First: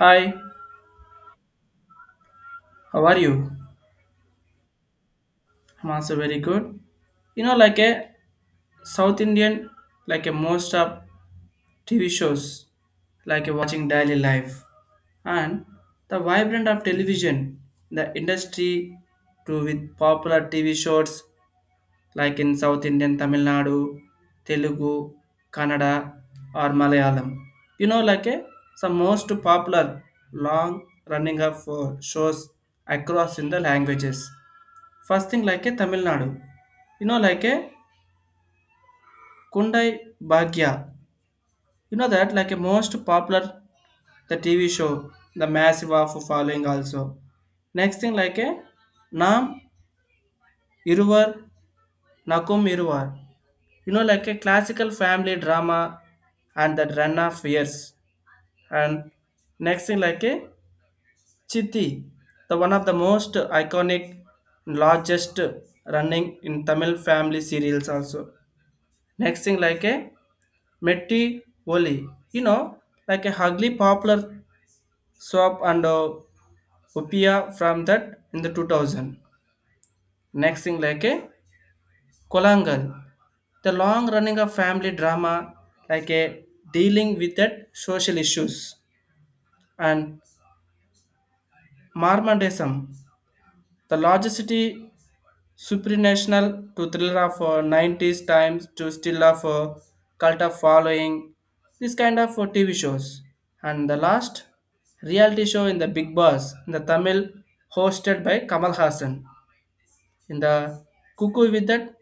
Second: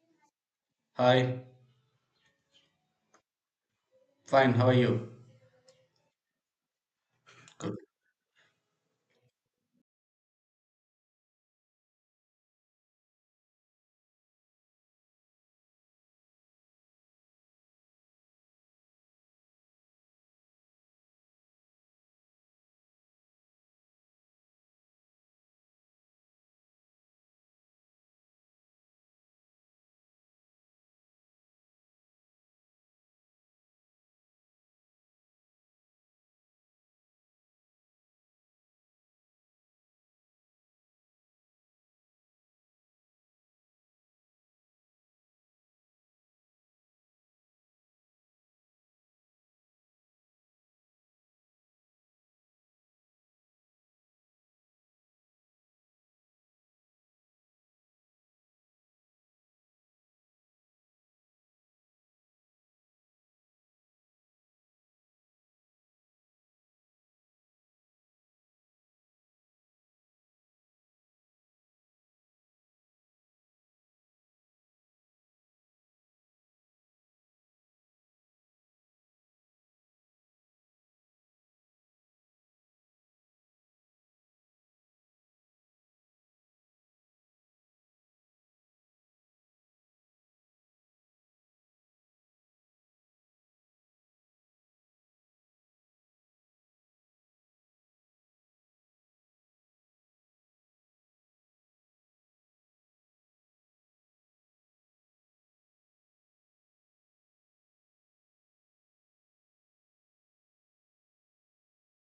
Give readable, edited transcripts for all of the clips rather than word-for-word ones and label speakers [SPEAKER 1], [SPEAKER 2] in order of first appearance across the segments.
[SPEAKER 1] Hi,
[SPEAKER 2] Hi,
[SPEAKER 1] how are you?
[SPEAKER 2] fine, how are you?
[SPEAKER 1] I'm also very good. You know,
[SPEAKER 2] Good.
[SPEAKER 1] like a South Indian, like a most of TV shows, like a watching daily life and the vibrant of television, the industry to with popular TV shows like in South Indian Tamil Nadu, Telugu, Kannada or Malayalam. You know, like a some most popular long running of shows across in the languages. First thing like a Tamil Nadu. You know like a Kundai Bhagya. You know that like a most popular the TV show, the massive of following also. Next thing like a Nam Iruvar Nakum Iruvar. You know like a classical family drama and that run of years. And next thing like a Chitti, the one of the most iconic largest running in Tamil family serials also. Next thing like a Metti Oli, you know, like a hugly popular swap and upia from that in the 2000. Next thing like a Kolangal, the long running of family drama like a dealing with that social issues and Marmandism, the largest city Supranational to thriller of 90s times to still of cult of following, this kind of TV shows. And the last reality show in the Big Boss in the Tamil hosted by Kamal Hassan. In the Cuckoo with that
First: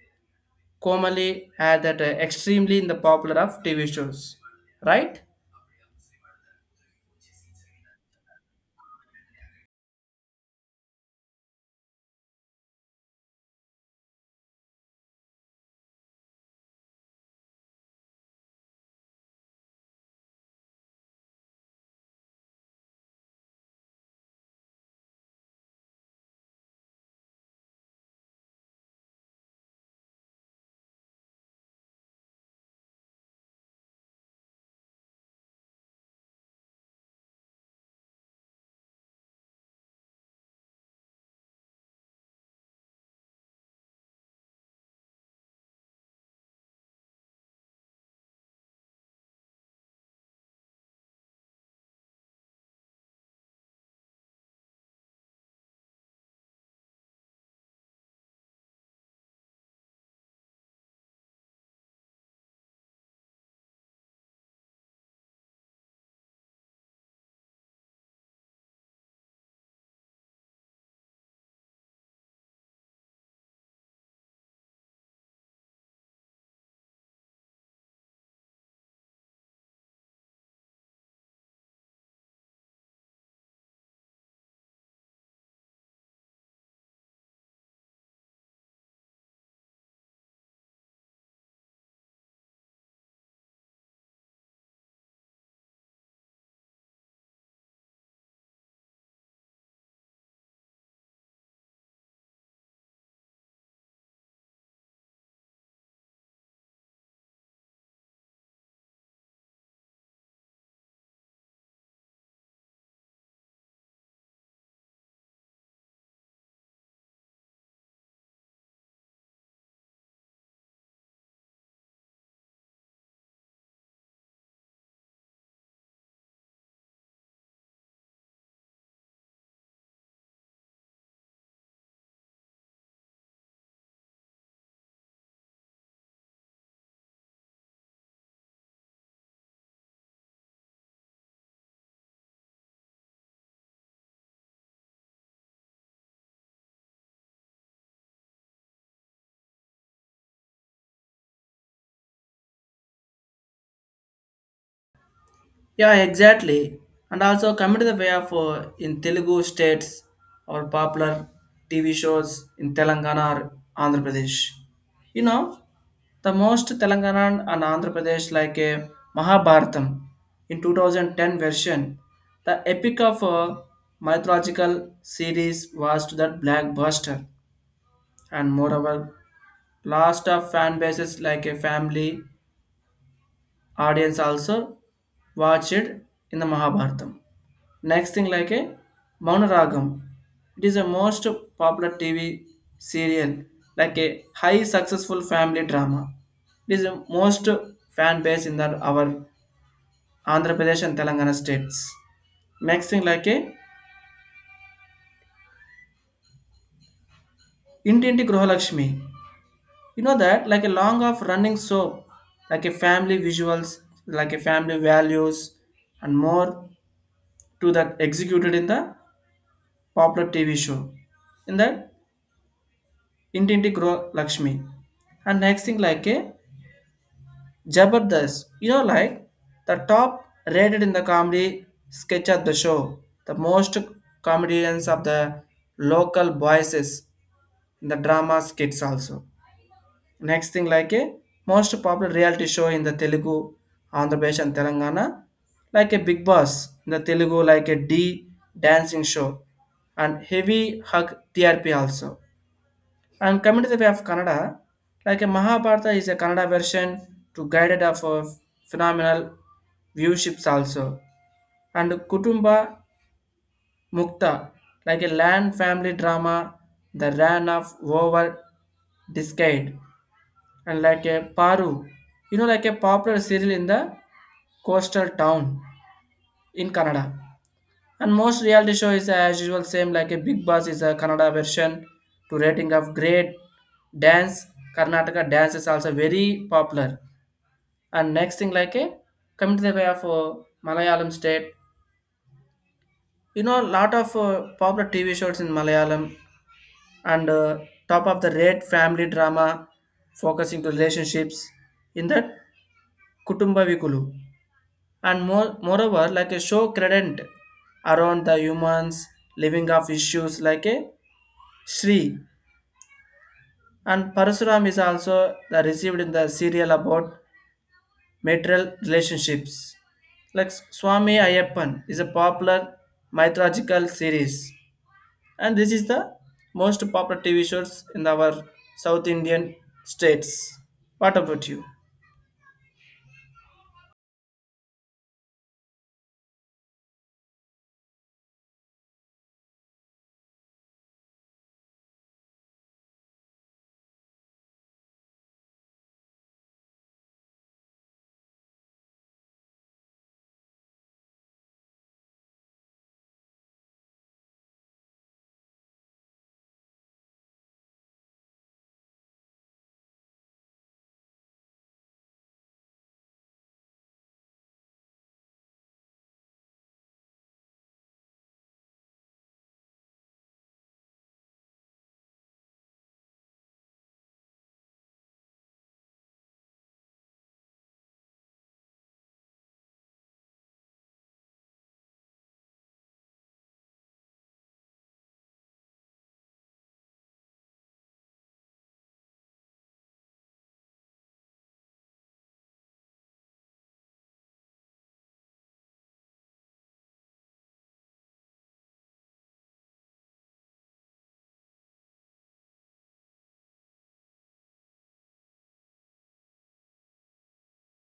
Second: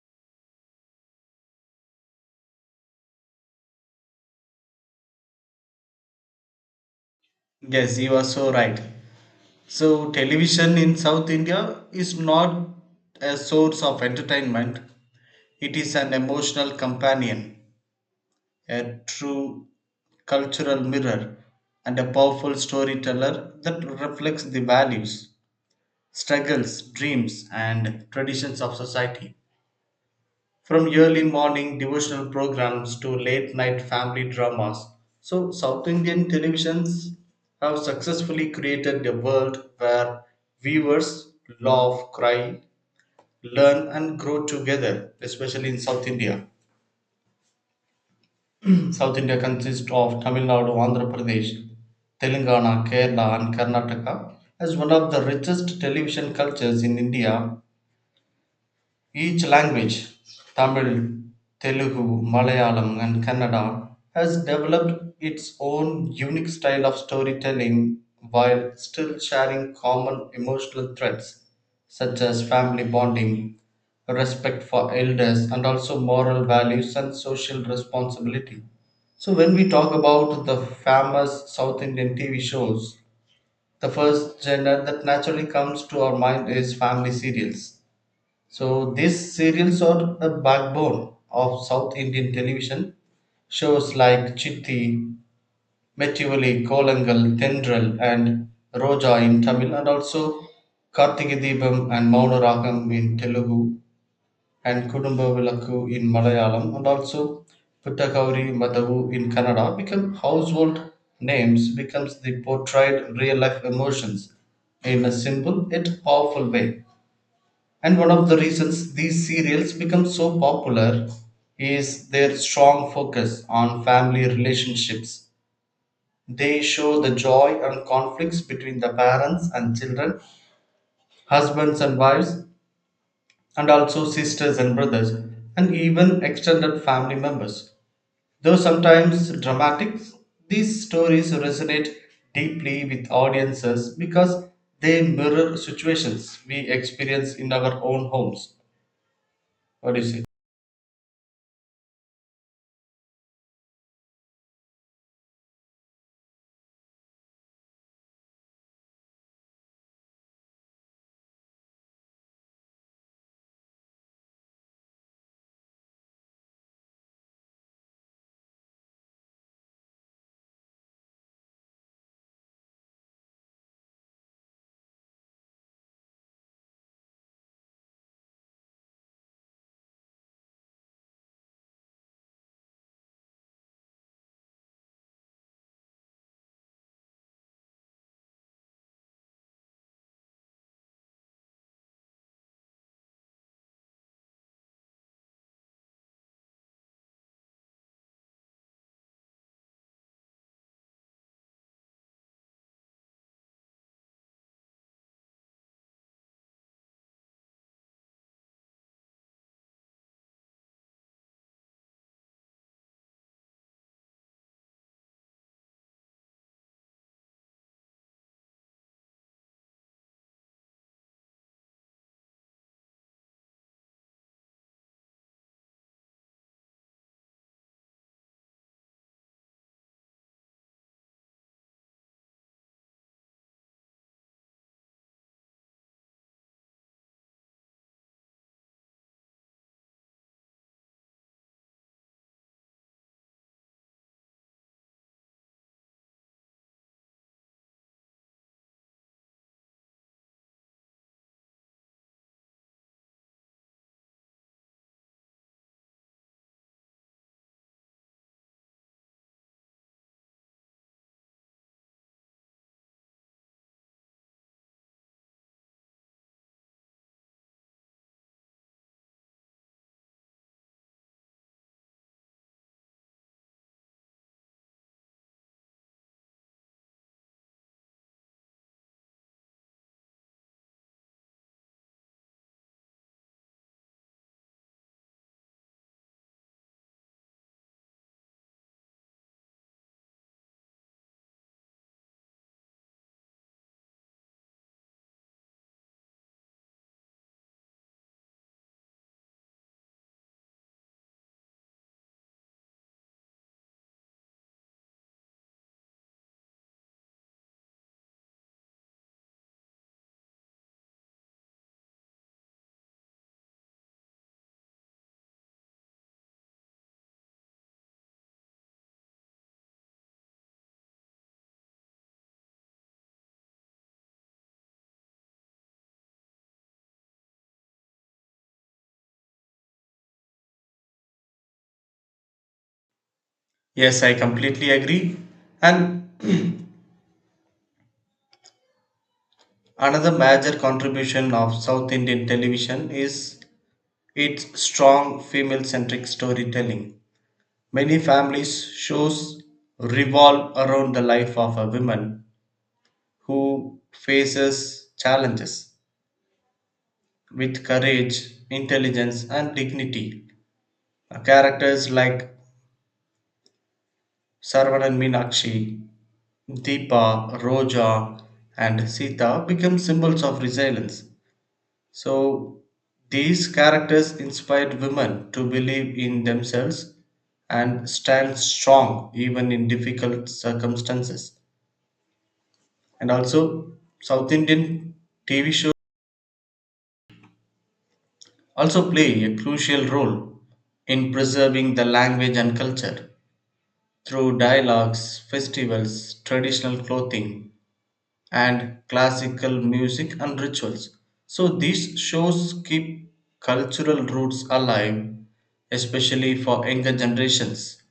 [SPEAKER 1] Komali had that extremely in the popular of TV shows. Right?
[SPEAKER 2] Yes, you are so right. So, television in South India is not a source of entertainment, it is an emotional companion, a true cultural mirror, and a powerful storyteller that reflects the values, struggles, dreams, and traditions of society. From early morning devotional programs to late night family dramas. So, South Indian televisions have successfully created a world where viewers laugh, cry, learn, and grow together, especially in South India. South India consists of Tamil Nadu, Andhra Pradesh, Telangana, Kerala, and Karnataka. As one of the richest television cultures in India, each language Tamil, Telugu, Malayalam, and Kannada has developed its own unique style of storytelling while still sharing common emotional threads such as family bonding, respect for elders, and also moral values and social responsibility. So, when we talk about the famous South Indian TV shows, the first genre that naturally comes to our mind is family serials, so these serials are the backbone of South Indian television. Shows like Chitti, Metivali, Kolangal, Tendral, and Roja in Tamil, and also Karthike Deepam and Maunaragam in Telugu, and Kudumba Vilakku in Malayalam, and also Puttakauri Madavu in Kannada become household names becomes the portrayed real life emotions in a simple yet powerful way. And one of the reasons these serials become so popular is their strong focus on family relationships. They show the joy and conflicts between the parents and children, husbands and wives, and also sisters and brothers, and even extended family members. Though sometimes dramatic, these stories resonate deeply with audiences because they mirror situations we experience in our own homes. What do you say?
[SPEAKER 1] Yeah, exactly. And also come to the way of in Telugu states or popular TV shows in Telangana or Andhra Pradesh. You know, the most Telangana and Andhra Pradesh like a Mahabharatam in 2010 version, the epic of a mythological series was to that blackbuster and moreover Last of fan bases like a family audience also watched it in the Mahabharatam. Next thing like a Maunaragam. It is a most popular TV serial, like a high successful family drama. It is a most fan base in that our Andhra Pradesh and Telangana states. Next thing like a Intinti Gruhalakshmi. You know that like a long of running soap, like a family visuals, like a family values, and more to that executed in the popular TV show. In that ఇంటింటి గృహ Lakshmi, and next thing like a jabardast, you know, like the top rated in the comedy sketch of the show, the most comedians of the local voices in the drama skits also. Next thing like a most popular reality show in the Telugu Andhra Pradesh and Telangana, like a Big Boss in the Telugu, like a d dancing show and heavy hug TRP also. And coming to the way of Kannada, like a Mahabharata is a Kannada version to guided of a phenomenal viewships also. And Kutumba Mukta, like a land family drama, the ran of over decade. And like a Paru, you know, like a popular serial in the coastal town in Canada. And most reality show is as usual same like a Big Boss is a Kannada version to rating of great dance. Karnataka dance is also very popular. And next thing like a coming to the way of Malayalam state. You know lot of popular TV shows in Malayalam and top of the rate family drama focusing to relationships in that Kutumba Vikulu. And moreover like a show credent around the humans living of issues like a Sri and Parasuram is also the received in the serial about material relationships. Like Swami Ayappan is a popular mythological series and this is the most popular TV shows in our South Indian states. What about you?
[SPEAKER 2] Yes, I completely agree. And another major contribution of South Indian television is its strong female-centric storytelling. Many families shows revolve around the life of a woman who faces challenges with courage, intelligence, and dignity. Characters like Saravanan Meenakshi, Deepa, Roja, and Sita become symbols of resilience. So these characters inspired women to believe in themselves and stand strong even in difficult circumstances. And also, South Indian TV shows also play a crucial role in preserving the language and culture through dialogues, festivals, traditional clothing, and classical music and rituals. So these shows keep cultural roots alive, especially for younger generations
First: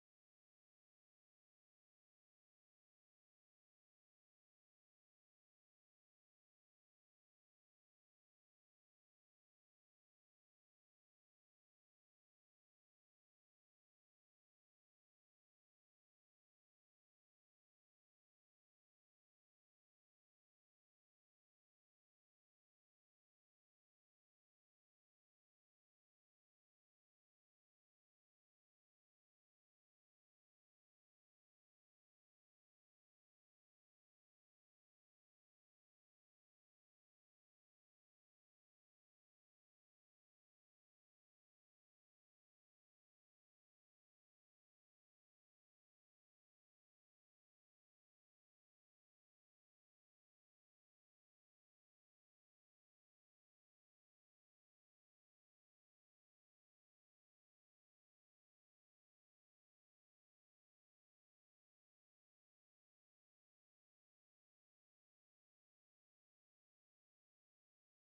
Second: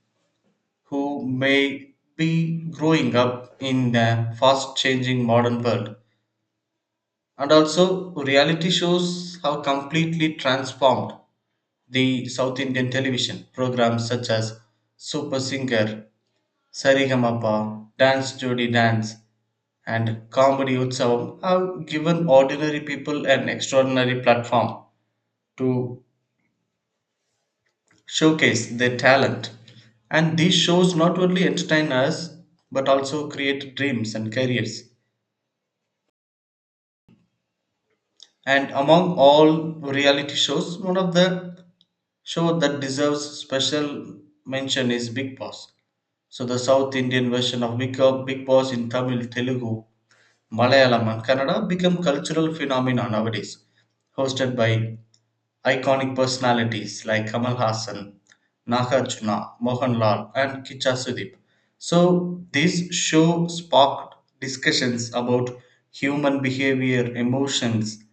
[SPEAKER 2] who may be growing up in the fast changing modern world. And also, reality shows have completely transformed the South Indian television programs such as Super Singer, Sarigamapa, Dance Jodi Dance, and Comedy Utsavam have given ordinary people an extraordinary platform to showcase their talent. And these shows not only entertain us but also create dreams and careers. And among all reality shows, one of the show that deserves special mention is Big Boss. So the South Indian version of Big Big Boss in Tamil, Telugu, Malayalam and Kannada become cultural phenomena nowadays, hosted by iconic personalities like Kamal Hassan, Nagarjuna, Mohanlal, and Kicha Sudip. So, this show sparked discussions about human behavior, emotions,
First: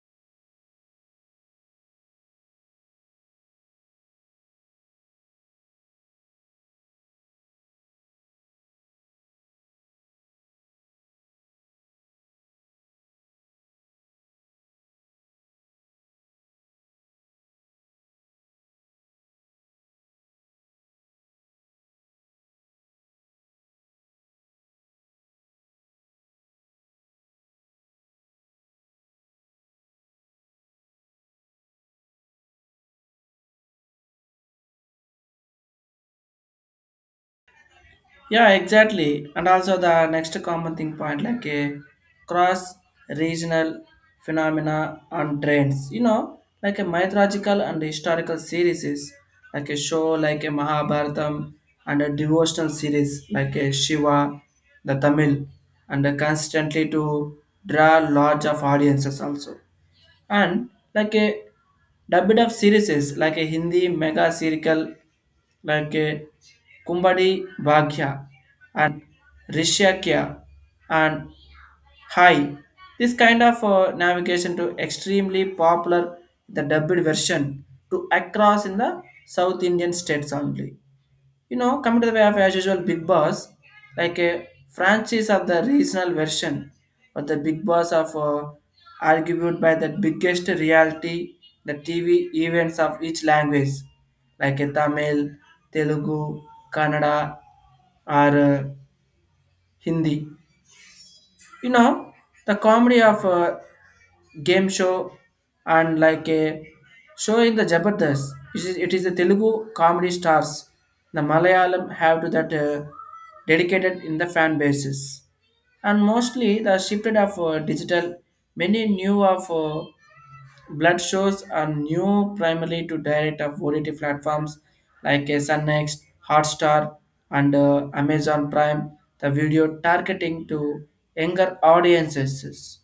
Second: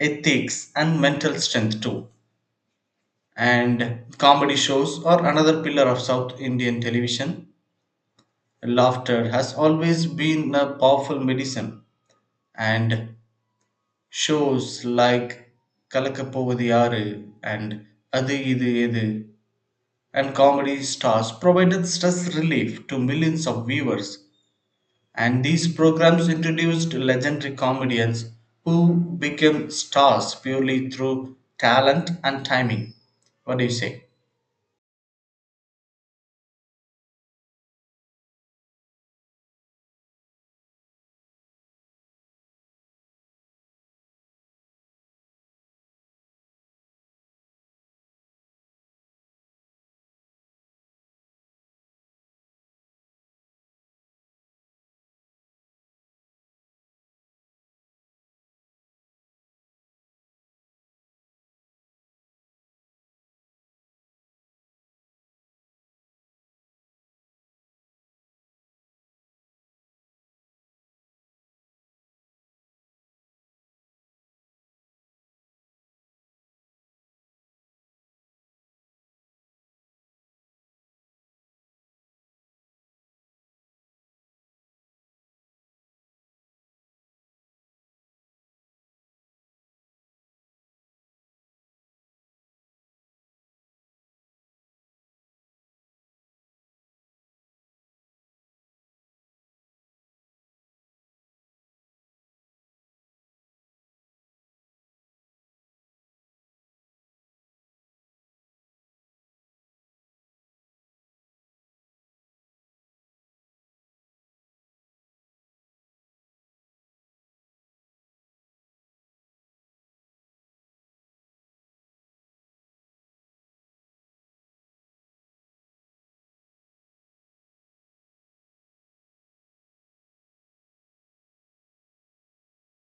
[SPEAKER 2] ethics, and mental strength too. And comedy shows are another pillar of South Indian television. Laughter has always been a powerful medicine, and shows like Kalakapovadiyaru and Adu Idu Edu and comedy stars provided stress relief to millions of viewers, and these programs introduced legendary comedians who became stars purely through talent and timing. What do you say?
[SPEAKER 1] Yeah, exactly. And also the next common thing point like a cross regional phenomena and trends. You know, like a mythological and historical series is like a show like a Mahabharatam and a devotional series like a Shiva, the Tamil, and constantly to draw large of audiences also. And like a Dubbed of series is like a Hindi mega serial like a Kumbadi Bhagya and Rishakya and Hai. This kind of navigation to extremely popular the dubbed version to across in the South Indian states only. You know, coming to the way of as usual Big Boss, like a franchise of the regional version, but the Big Boss of argued by the biggest reality, the TV events of each language, like a Tamil, Telugu, Kannada, or Hindi. You know, the comedy of game show and like a show in the Jabardast. It is the Telugu comedy stars. The Malayalam have to that dedicated in the fan bases. And mostly the shifted of digital, many new of blood shows are new primarily to direct of OTT platforms like Sunnext, Hotstar, and Amazon Prime. The video targeting to younger audiences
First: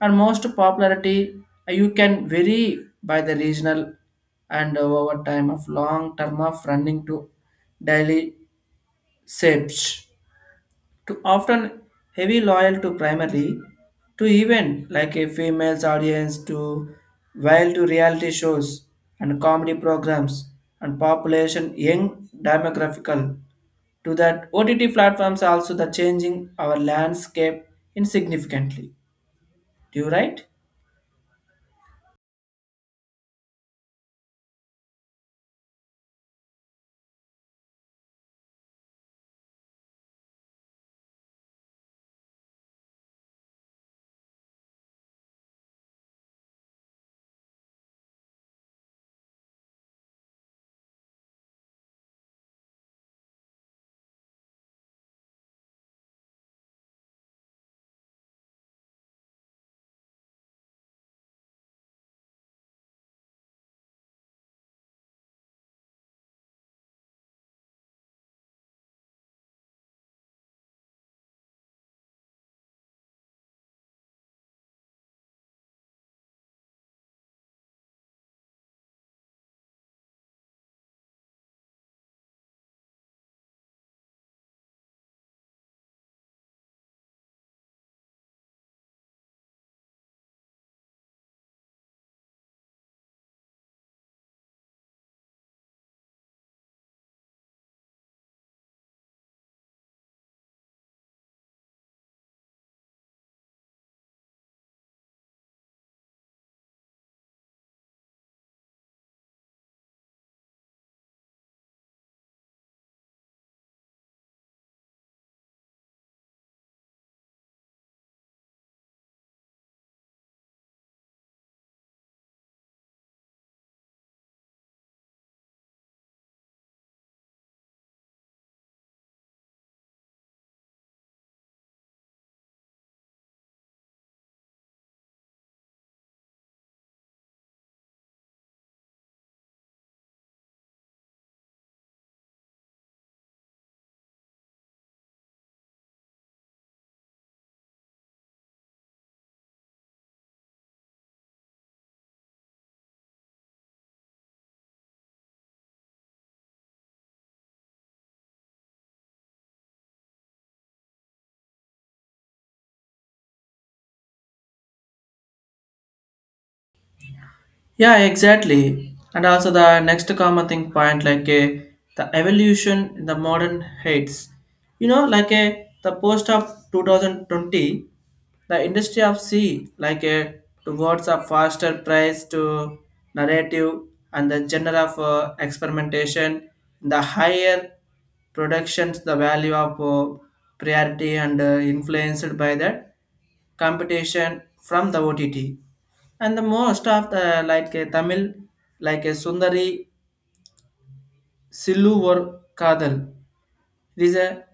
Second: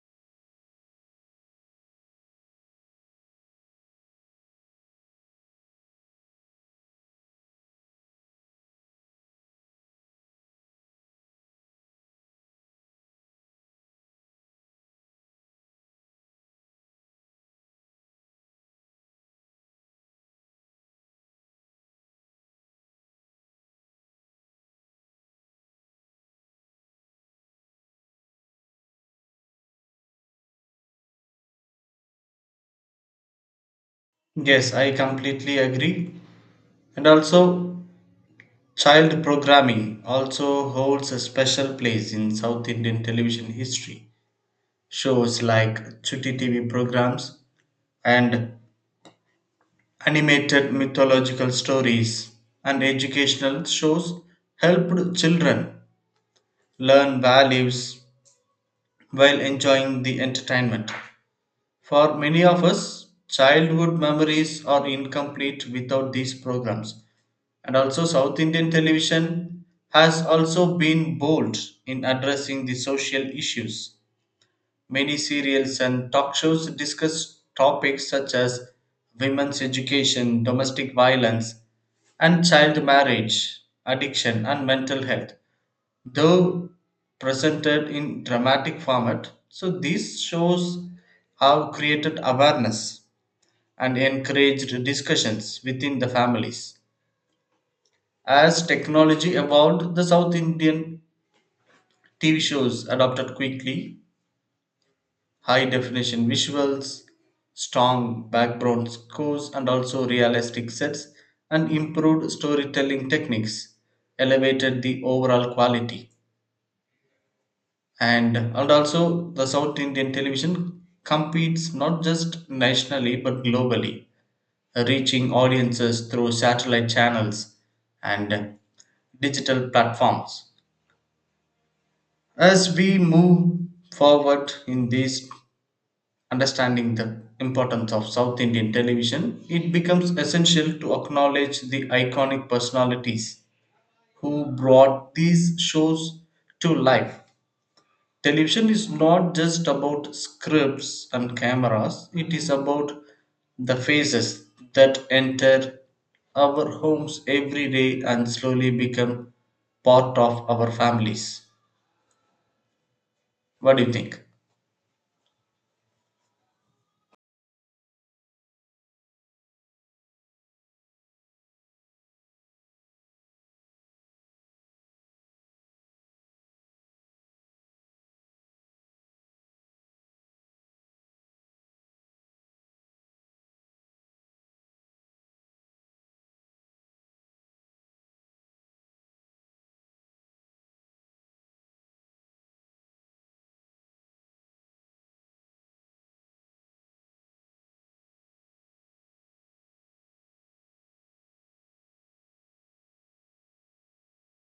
[SPEAKER 1] and most popularity you can vary by the regional and over time of long term of running to daily shapes to often heavy loyal to primarily to event like a female's audience to while to reality shows and comedy programs and population young demographical to that OTT platforms also the changing our landscape insignificantly, do you right?
[SPEAKER 2] Yes, I completely agree. And also, child programming also holds a special place in South Indian television history. Shows like Chutti TV programs and animated mythological stories and educational shows helped children learn values while enjoying the entertainment. For many of us, childhood memories are incomplete without these programs. And also, South Indian television has also been bold in addressing the social issues. Many serials and talk shows discuss topics such as women's education, domestic violence, and child marriage, addiction, and mental health, though presented in dramatic format. So, these shows have created awareness and encouraged discussions within the families. As technology evolved, the South Indian TV shows adopted quickly high definition visuals, strong background scores, and also realistic sets, and improved storytelling techniques elevated the overall quality. And also, the South Indian television competes not just nationally but globally, reaching audiences through satellite channels and digital platforms. As we move forward in these understanding the importance of South Indian television, it becomes essential to acknowledge the iconic personalities who brought these shows to life. Television is not just about scripts and cameras, it is about the faces that enter our homes every day and slowly become part of our families. What do you think?
[SPEAKER 1] Yeah, exactly. And also the next common thing point like a the evolution in the modern heights. You know, like a the post of 2020, the industry of sea like a towards a faster price to narrative and the genre of experimentation, the higher productions, the value of priority and influenced by that competition from the OTT and the most of the like a Tamil like a Sundari Sillu or Kadal, it is a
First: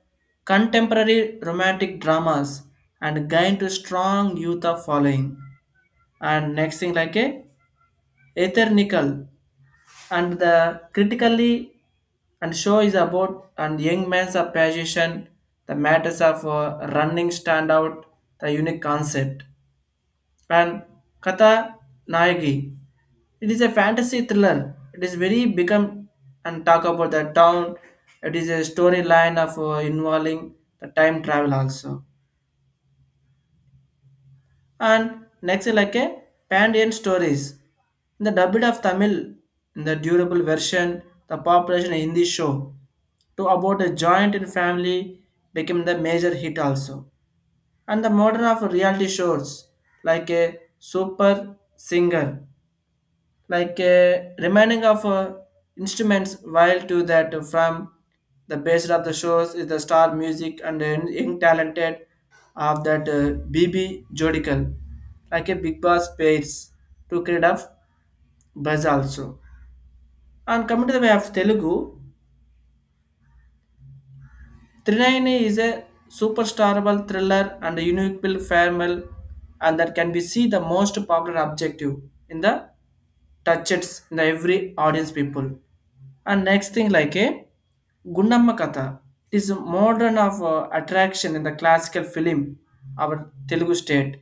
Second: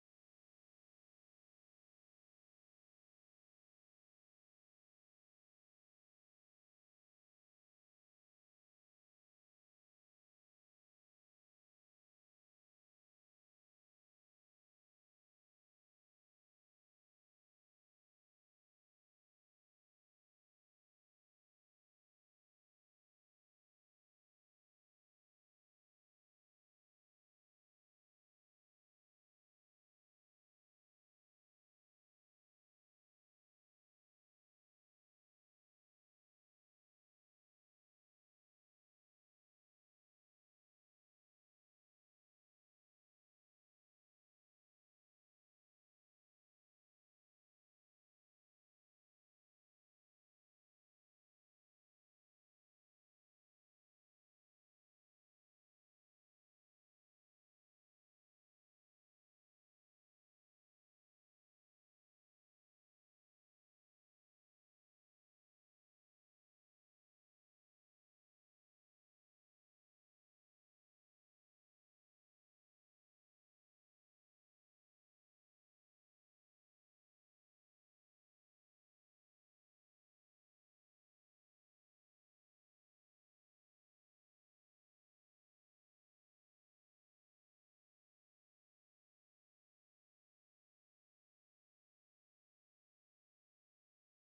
[SPEAKER 1] contemporary romantic dramas and gained to strong youth of following. And next thing like a ethernical and the critically and show is about and young man's of passion the matters of running stand out the unique concept and Katha Nayagi. It is a fantasy thriller. It is very become and talk about the town. It is a storyline of involving the time travel also. And next is like a Pandian stories. In the dubbed of Tamil, in the durable version, the population in Hindi show to about a joint in family became the major hit also. And the modern of reality shows like a super singer like remaining of instruments while to that from the base of the shows is the star music and then young talented of that bb jodical like a big boss pairs to create of buzz also. And coming to the way of Telugu, Trinayani is a superstarable thriller and a unique Bill farewell, and that can be see the most popular objective in the touches in the every audience people. And next thing like a Gundamma Katha. It is a modern of attraction in the classical film, our Telugu state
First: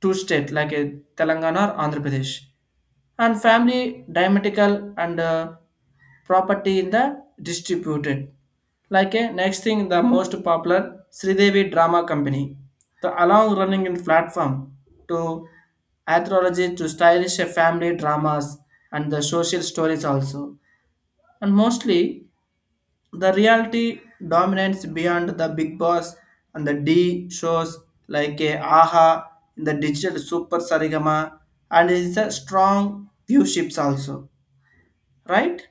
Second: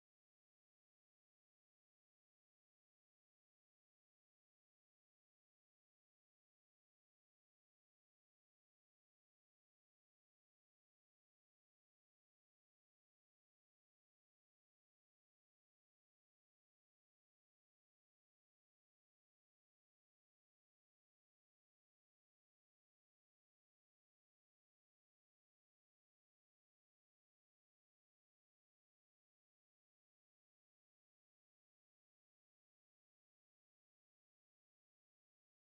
[SPEAKER 1] two state like a Telangana or Andhra Pradesh, and family dramatical and property in the distributed. Like a next thing, the most popular Sridevi Drama Company, the long running in platform to anthology to stylish family dramas and the social stories also, and mostly the reality dominates beyond the big boss and the D shows like a AHA in the digital super sarigama and it's a strong viewerships also, right?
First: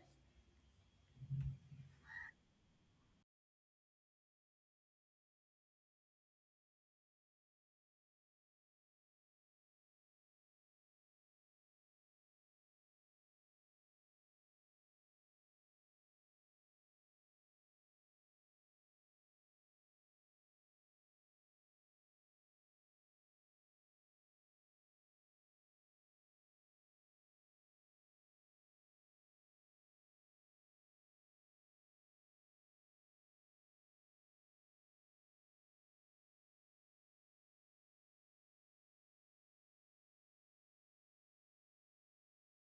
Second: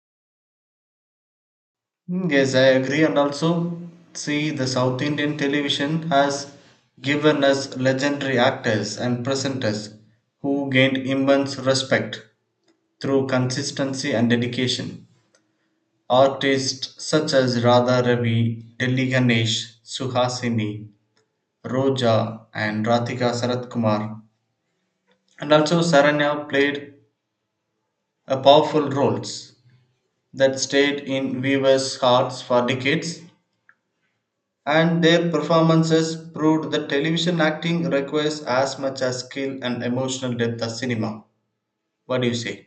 [SPEAKER 2] Mm, yes, I agree, and also see the South Indian television has given us legendary actors and presenters who gained immense respect through consistency and dedication. Artists such as Radha Ravi, Delhi Ganesh, Suhasini, Roja, and Ratika Sarat Kumar, and also Saranya played a powerful roles that stayed in viewers' hearts for decades and their performances proved that television acting requires as much as skill and emotional depth as cinema. What do you say?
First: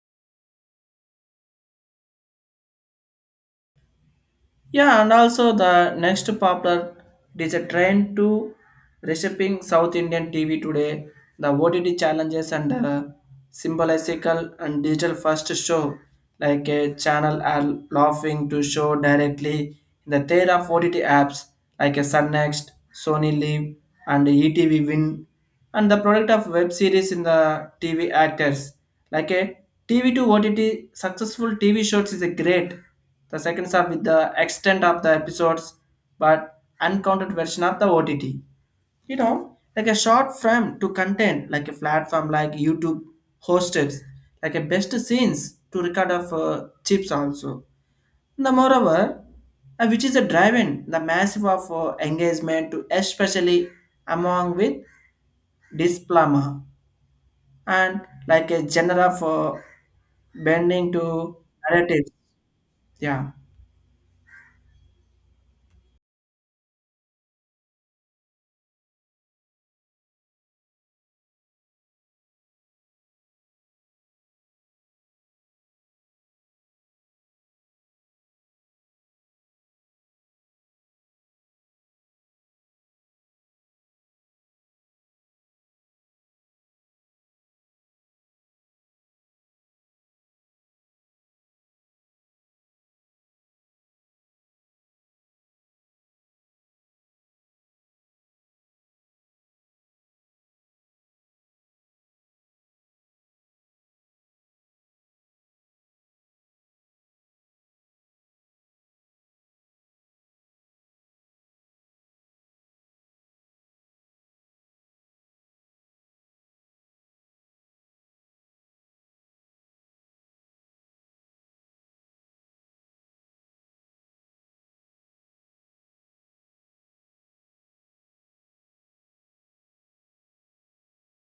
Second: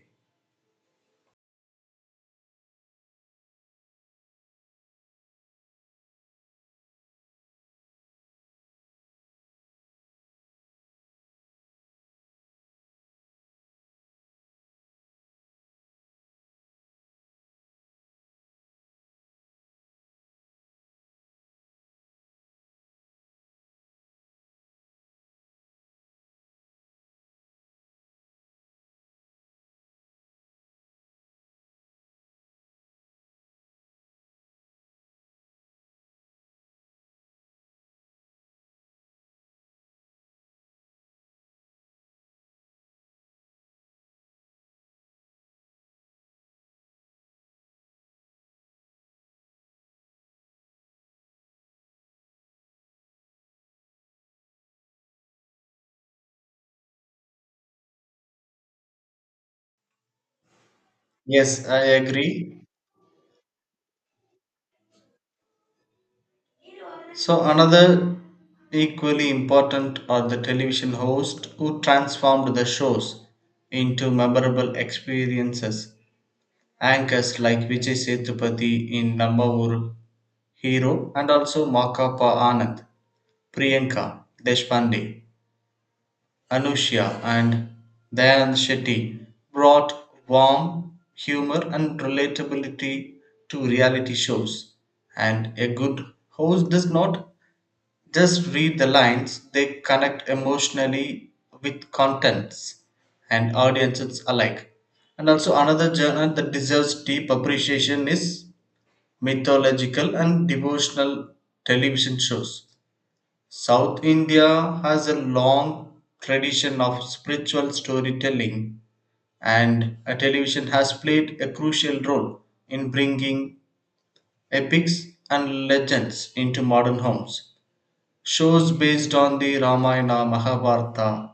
[SPEAKER 1] Yeah, and also the next popular it is a trend to reshaping South Indian TV today. The OTT challenges and symbolical and digital first show like a channel are laughing to show directly in the tier of OTT apps like a Sun Next, Sony Live, and ETV Win, and the product of web series in the TV actors like a TV to OTT successful TV shows is a great. The seconds are with the extent of the episodes, but uncounted version of the OTT. You know, like a short film to content, like a platform like YouTube hosted, like a best scenes to record of chips also. The moreover, which is a drive-in, the massive of engagement to especially among with displama and like a genre of bending to
[SPEAKER 2] Yes, I
[SPEAKER 1] narratives.
[SPEAKER 2] agree.
[SPEAKER 1] Yeah.
[SPEAKER 2] So, another equally important are the television hosts who transformed the shows into memorable experiences. Anchors like Vijay Sethupathi in Namma Oru Hero and also Makapa Anand, Priyanka Deshpande, Anushya and Dayan Shetty brought warmth, humor, and relatability to reality shows. And a good host does not just read the lines, they connect emotionally with contents and audiences alike. And also, another genre that deserves deep appreciation is mythological and devotional television shows. South India has a long tradition of spiritual storytelling, and a television has played a crucial role in bringing epics and legends into modern homes. Shows based on the Ramayana, Mahabharata,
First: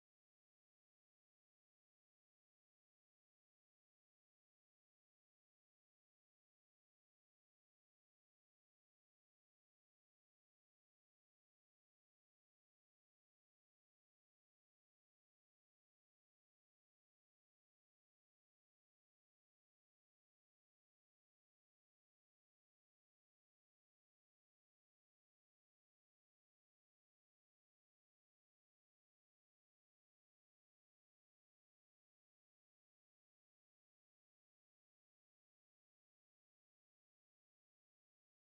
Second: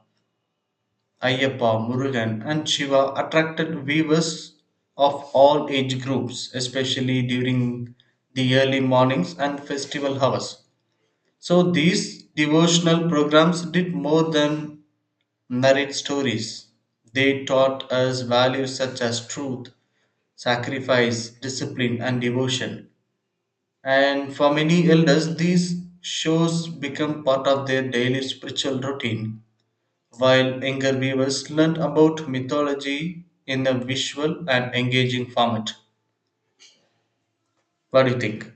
[SPEAKER 2] Ayyappa, Murugan, and Shiva attracted viewers of all age groups, especially during the early mornings and festival hours. So these devotional programs did more than narrate stories. They taught us values such as truth, sacrifice, discipline, and devotion. And for many elders, these shows become part of their daily spiritual routine, while younger viewers learn about mythology in a visual and engaging format. What do you think?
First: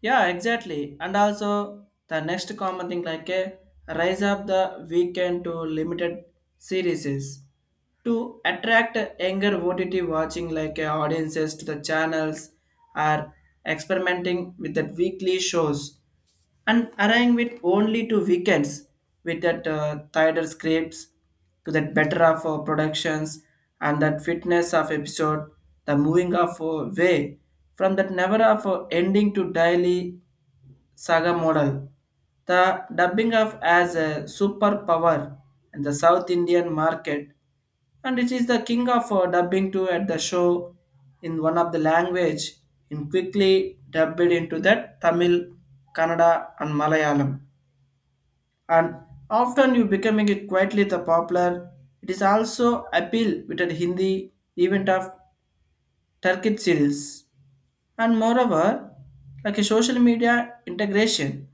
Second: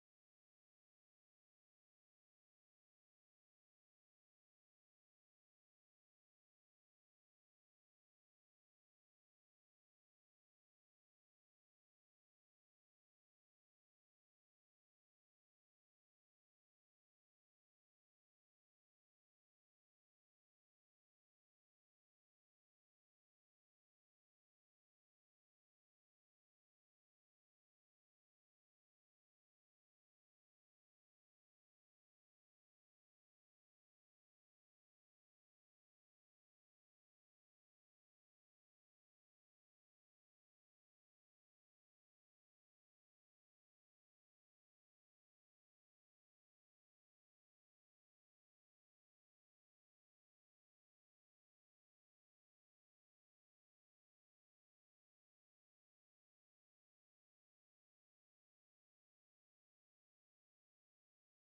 [SPEAKER 1] Yeah, exactly. And also the next common thing like a rise of the weekend to limited series to attract younger OTT watching like audiences to the channels are experimenting with the weekly shows and arranging with only two weekends with that tighter scripts to that better of productions and that fitness of episode the moving of way from that never of ending to daily saga model. The dubbing of as a superpower in the South Indian market, and it is the king of dubbing too at the show in one of the language, and quickly dubbed into that Tamil, Kannada, and Malayalam. And often you becoming it quietly the popular. It is also appeal with the Hindi event of Turkic series. And moreover, like a social media integration,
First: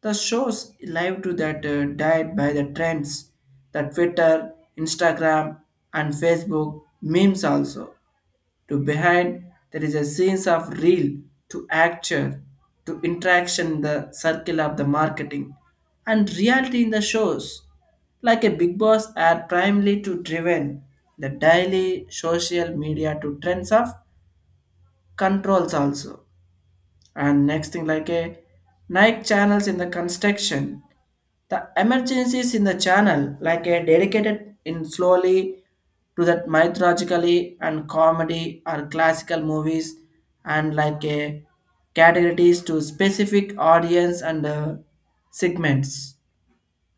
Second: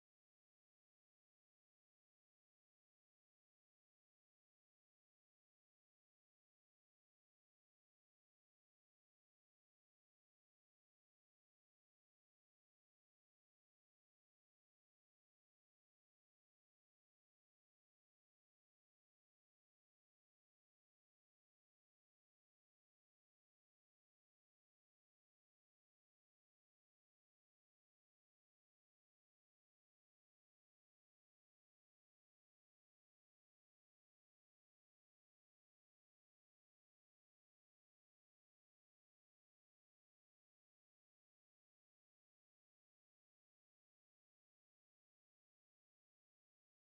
[SPEAKER 1] the shows live to that died by the trends that Twitter, Instagram, and Facebook memes also. To behind there is a sense of real to actor to interaction in the circle of the marketing and reality in the shows. Like a big boss are primarily to driven the daily social media to trends of controls also, and next thing like a night channels in the construction. The emergencies in the channel like a dedicated in slowly to that mythologically and comedy or classical movies, and like a categories to specific audience and segments,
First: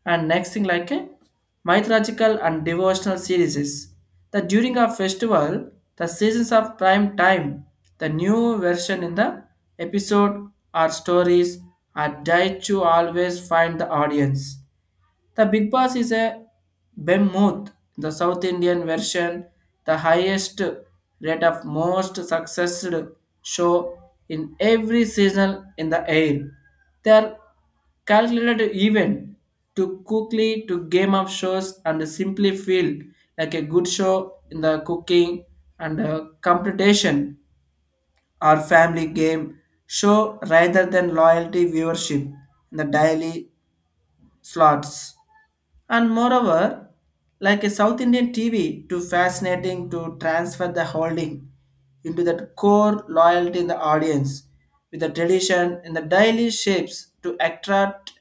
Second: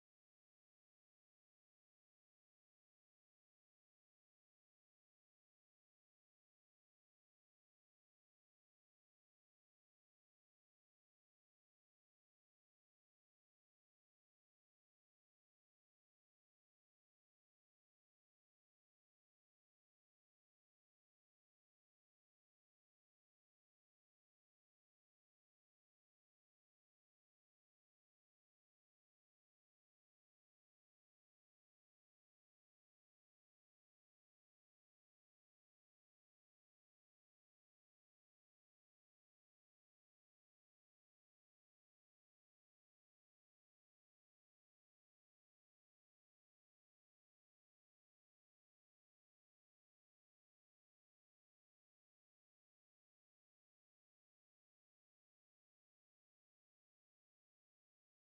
[SPEAKER 1] and next thing like a mythological and devotional series. The during a festival, the seasons of prime time, the new version in the episode or stories are died to always find the audience. The Big Boss is a behemoth, the South Indian version, the highest rate of most successful show in every season in the air. They are calculated even to quickly to game of shows and simply feel like a good show in the cooking and competition or family game show rather than loyalty viewership in the daily slots. And moreover, like a South Indian TV, too fascinating to transfer the holding into that core loyalty in the audience with the tradition in the daily shapes to attract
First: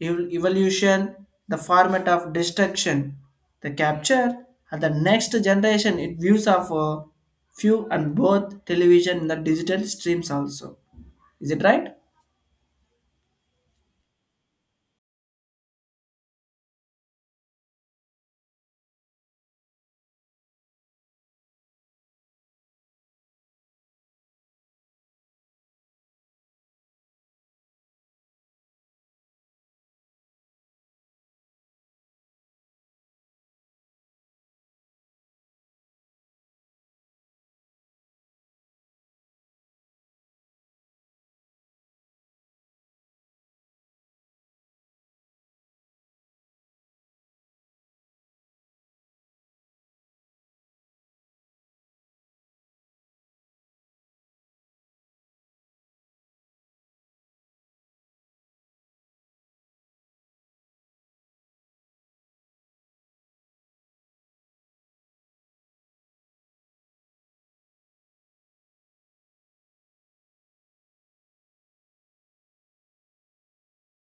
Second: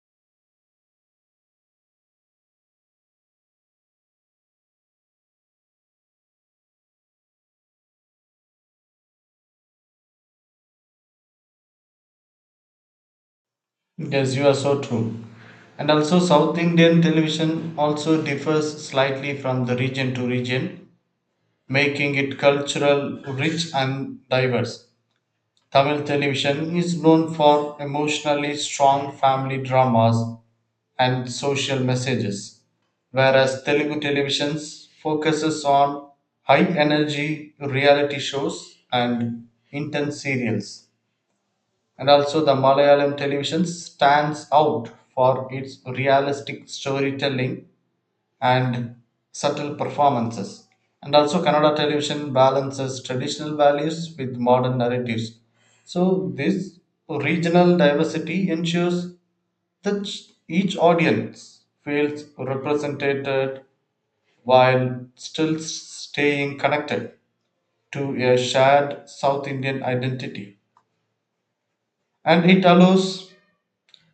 [SPEAKER 1] evolution, the format of destruction, the capture, and the next generation it views of few and both television and the digital streams also. Is it right?
[SPEAKER 2] Yes, you are so true. And also, South Indian television also differs slightly from the region to region, making it cultural rich and diverse. Tamil television is known for emotionally strong family dramas and social messages, whereas Telugu television focuses on high energy reality shows and intense serials. And also the Malayalam television stands out for its realistic storytelling and subtle performances. And also, Kannada television balances traditional values with modern narratives. So, this regional diversity ensures that each audience feels represented while still staying connected to a shared South Indian identity. And it allows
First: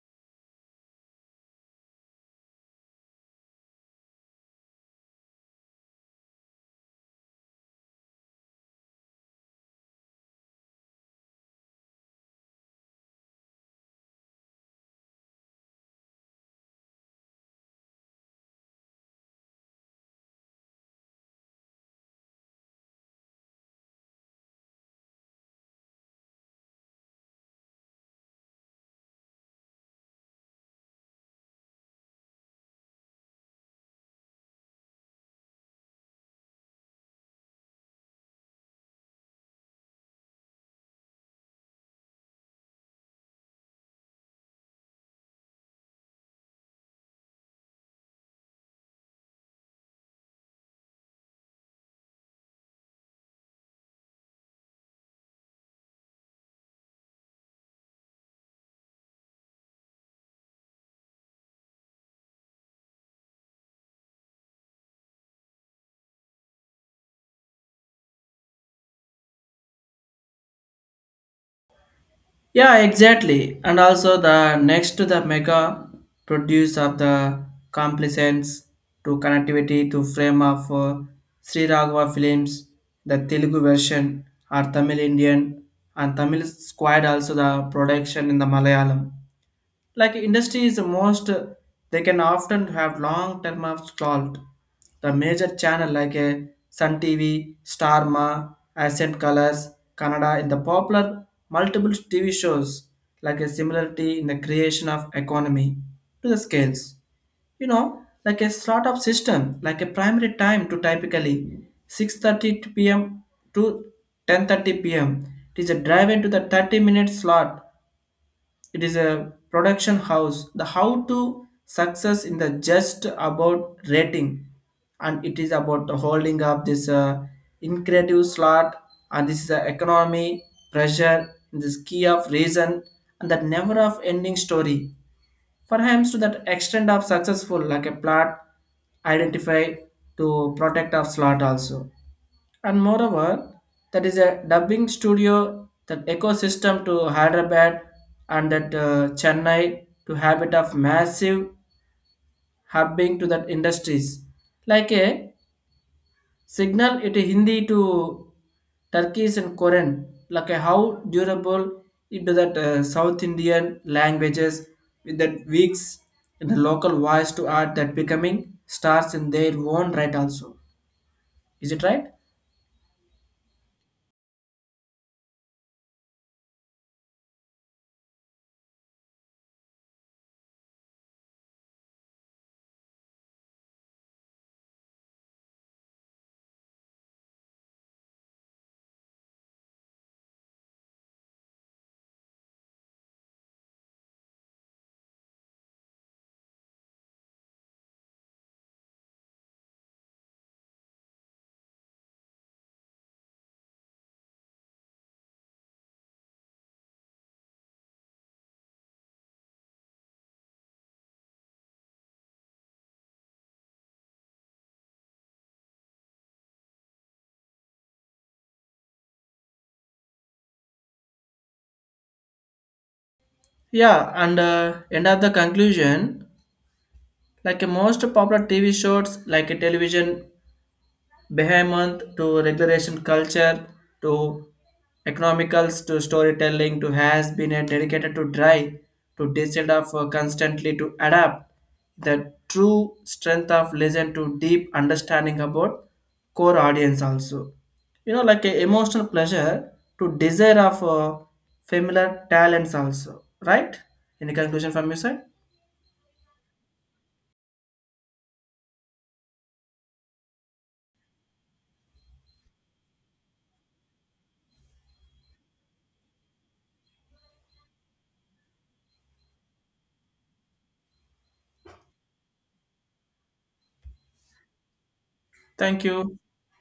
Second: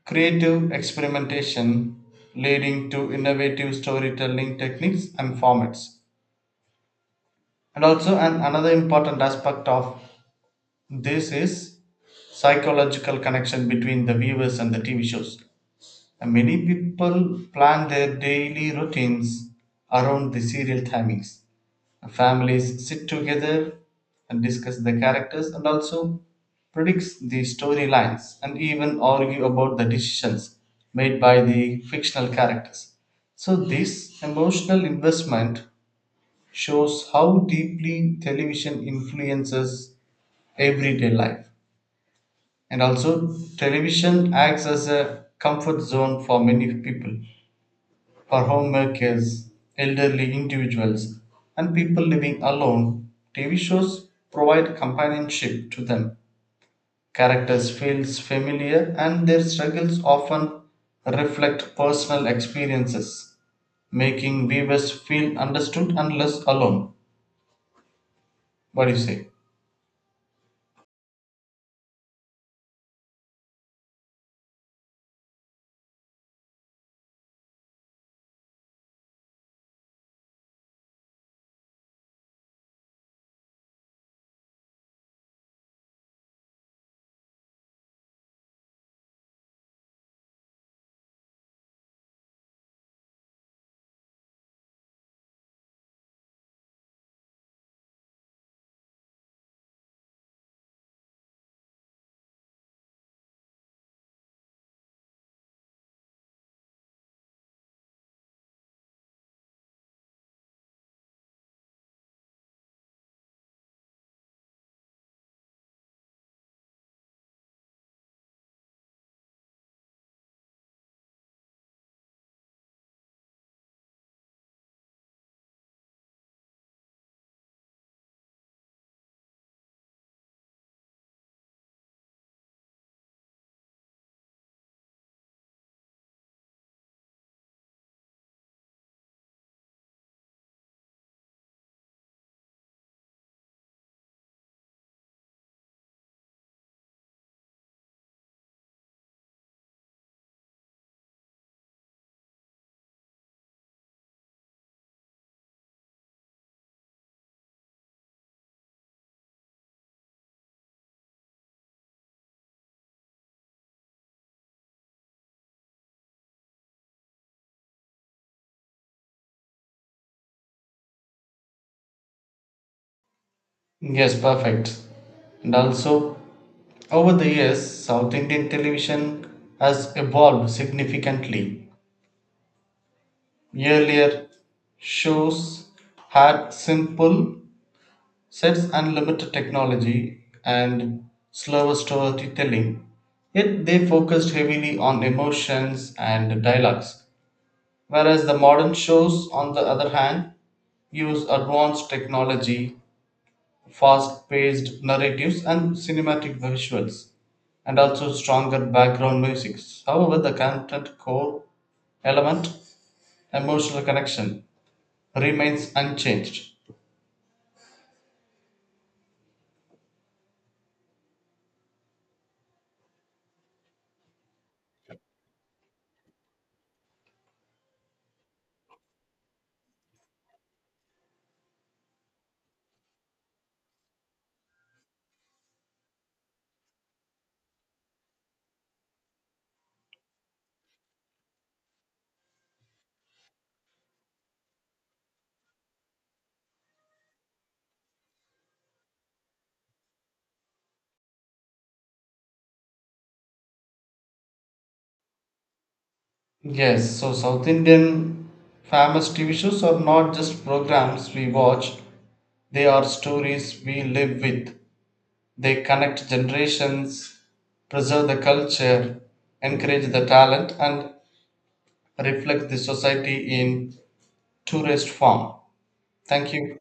[SPEAKER 2] creative experimentation, leading to innovative storytelling techniques and formats. And also another important aspect of this is psychological connection between the viewers and the TV shows, and many people plan their daily routines around the serial timings. Families sit together and discuss the characters and also predicts the storylines and even argue about the decisions made by the fictional characters. So this emotional investment shows how deeply television influences everyday life. And also, television acts as a comfort zone for many people, for homemakers, elderly individuals, and people living alone. TV shows provide companionship to them. Characters feels familiar and their struggles often reflect personal experiences, making viewers feel understood and less alone. What do you say?
[SPEAKER 1] Yeah, exactly. And also the next to the mega produce of the complacence to connectivity to frame of Sri Raghava films, the Telugu version or Tamil Indian and Tamil squad also the production in the Malayalam. Like industry is the most, they can often have long term of scrolled. The major channel like a Sun TV, Starma, Ascent Colors, Canada in the popular multiple TV shows, like a similarity in the creation of economy to the scales. You know, like a slot of system, like a primary time to typically 6:30 p.m. to 10:30 p.m. It is a drive into the 30-minute slot, it is a production house. The how to success in the just about rating, and it is about the holding up this incredible slot, and this is the economy pressure, this key of reason, and that never of ending story. Perhaps to that extent of successful, like a plot identify to protect of slot also. And moreover, that is a dubbing studio, that ecosystem to Hyderabad and that Chennai to habit of massive hubbing to that industries. Like a signal it Hindi to Turkish and Korean, like a how durable into that South Indian languages with that weeks in the local voice to art that becoming stars in their own right also. Is it right?
[SPEAKER 2] Yes, perfect. And also, over the years, South Indian television has evolved significantly. Earlier, shows had simple sets and limited technology and slower storytelling, yet they focused heavily on emotions and dialogues. Whereas the modern shows, on the other hand, use advanced technology, fast paced narratives and cinematic visuals, and also stronger background music. However, the content core element, emotional connection, remains unchanged.
[SPEAKER 1] Yeah, and end of the conclusion, like a most popular TV shows, like a television, behemoth to regulation culture to economicals to storytelling to has been a dedicated to dry to decide of constantly to adapt the true strength of listen to deep understanding about core audience also, you know, like a emotional pleasure to desire of familiar talents also, right? Any conclusion from your side?
[SPEAKER 2] Yes, so South Indian famous TV shows are not just programs we watch, they are stories we live with. They connect generations, preserve the culture, encourage the talent, and reflect the society in tourist form.
[SPEAKER 1] Thank you.
[SPEAKER 2] Thank you.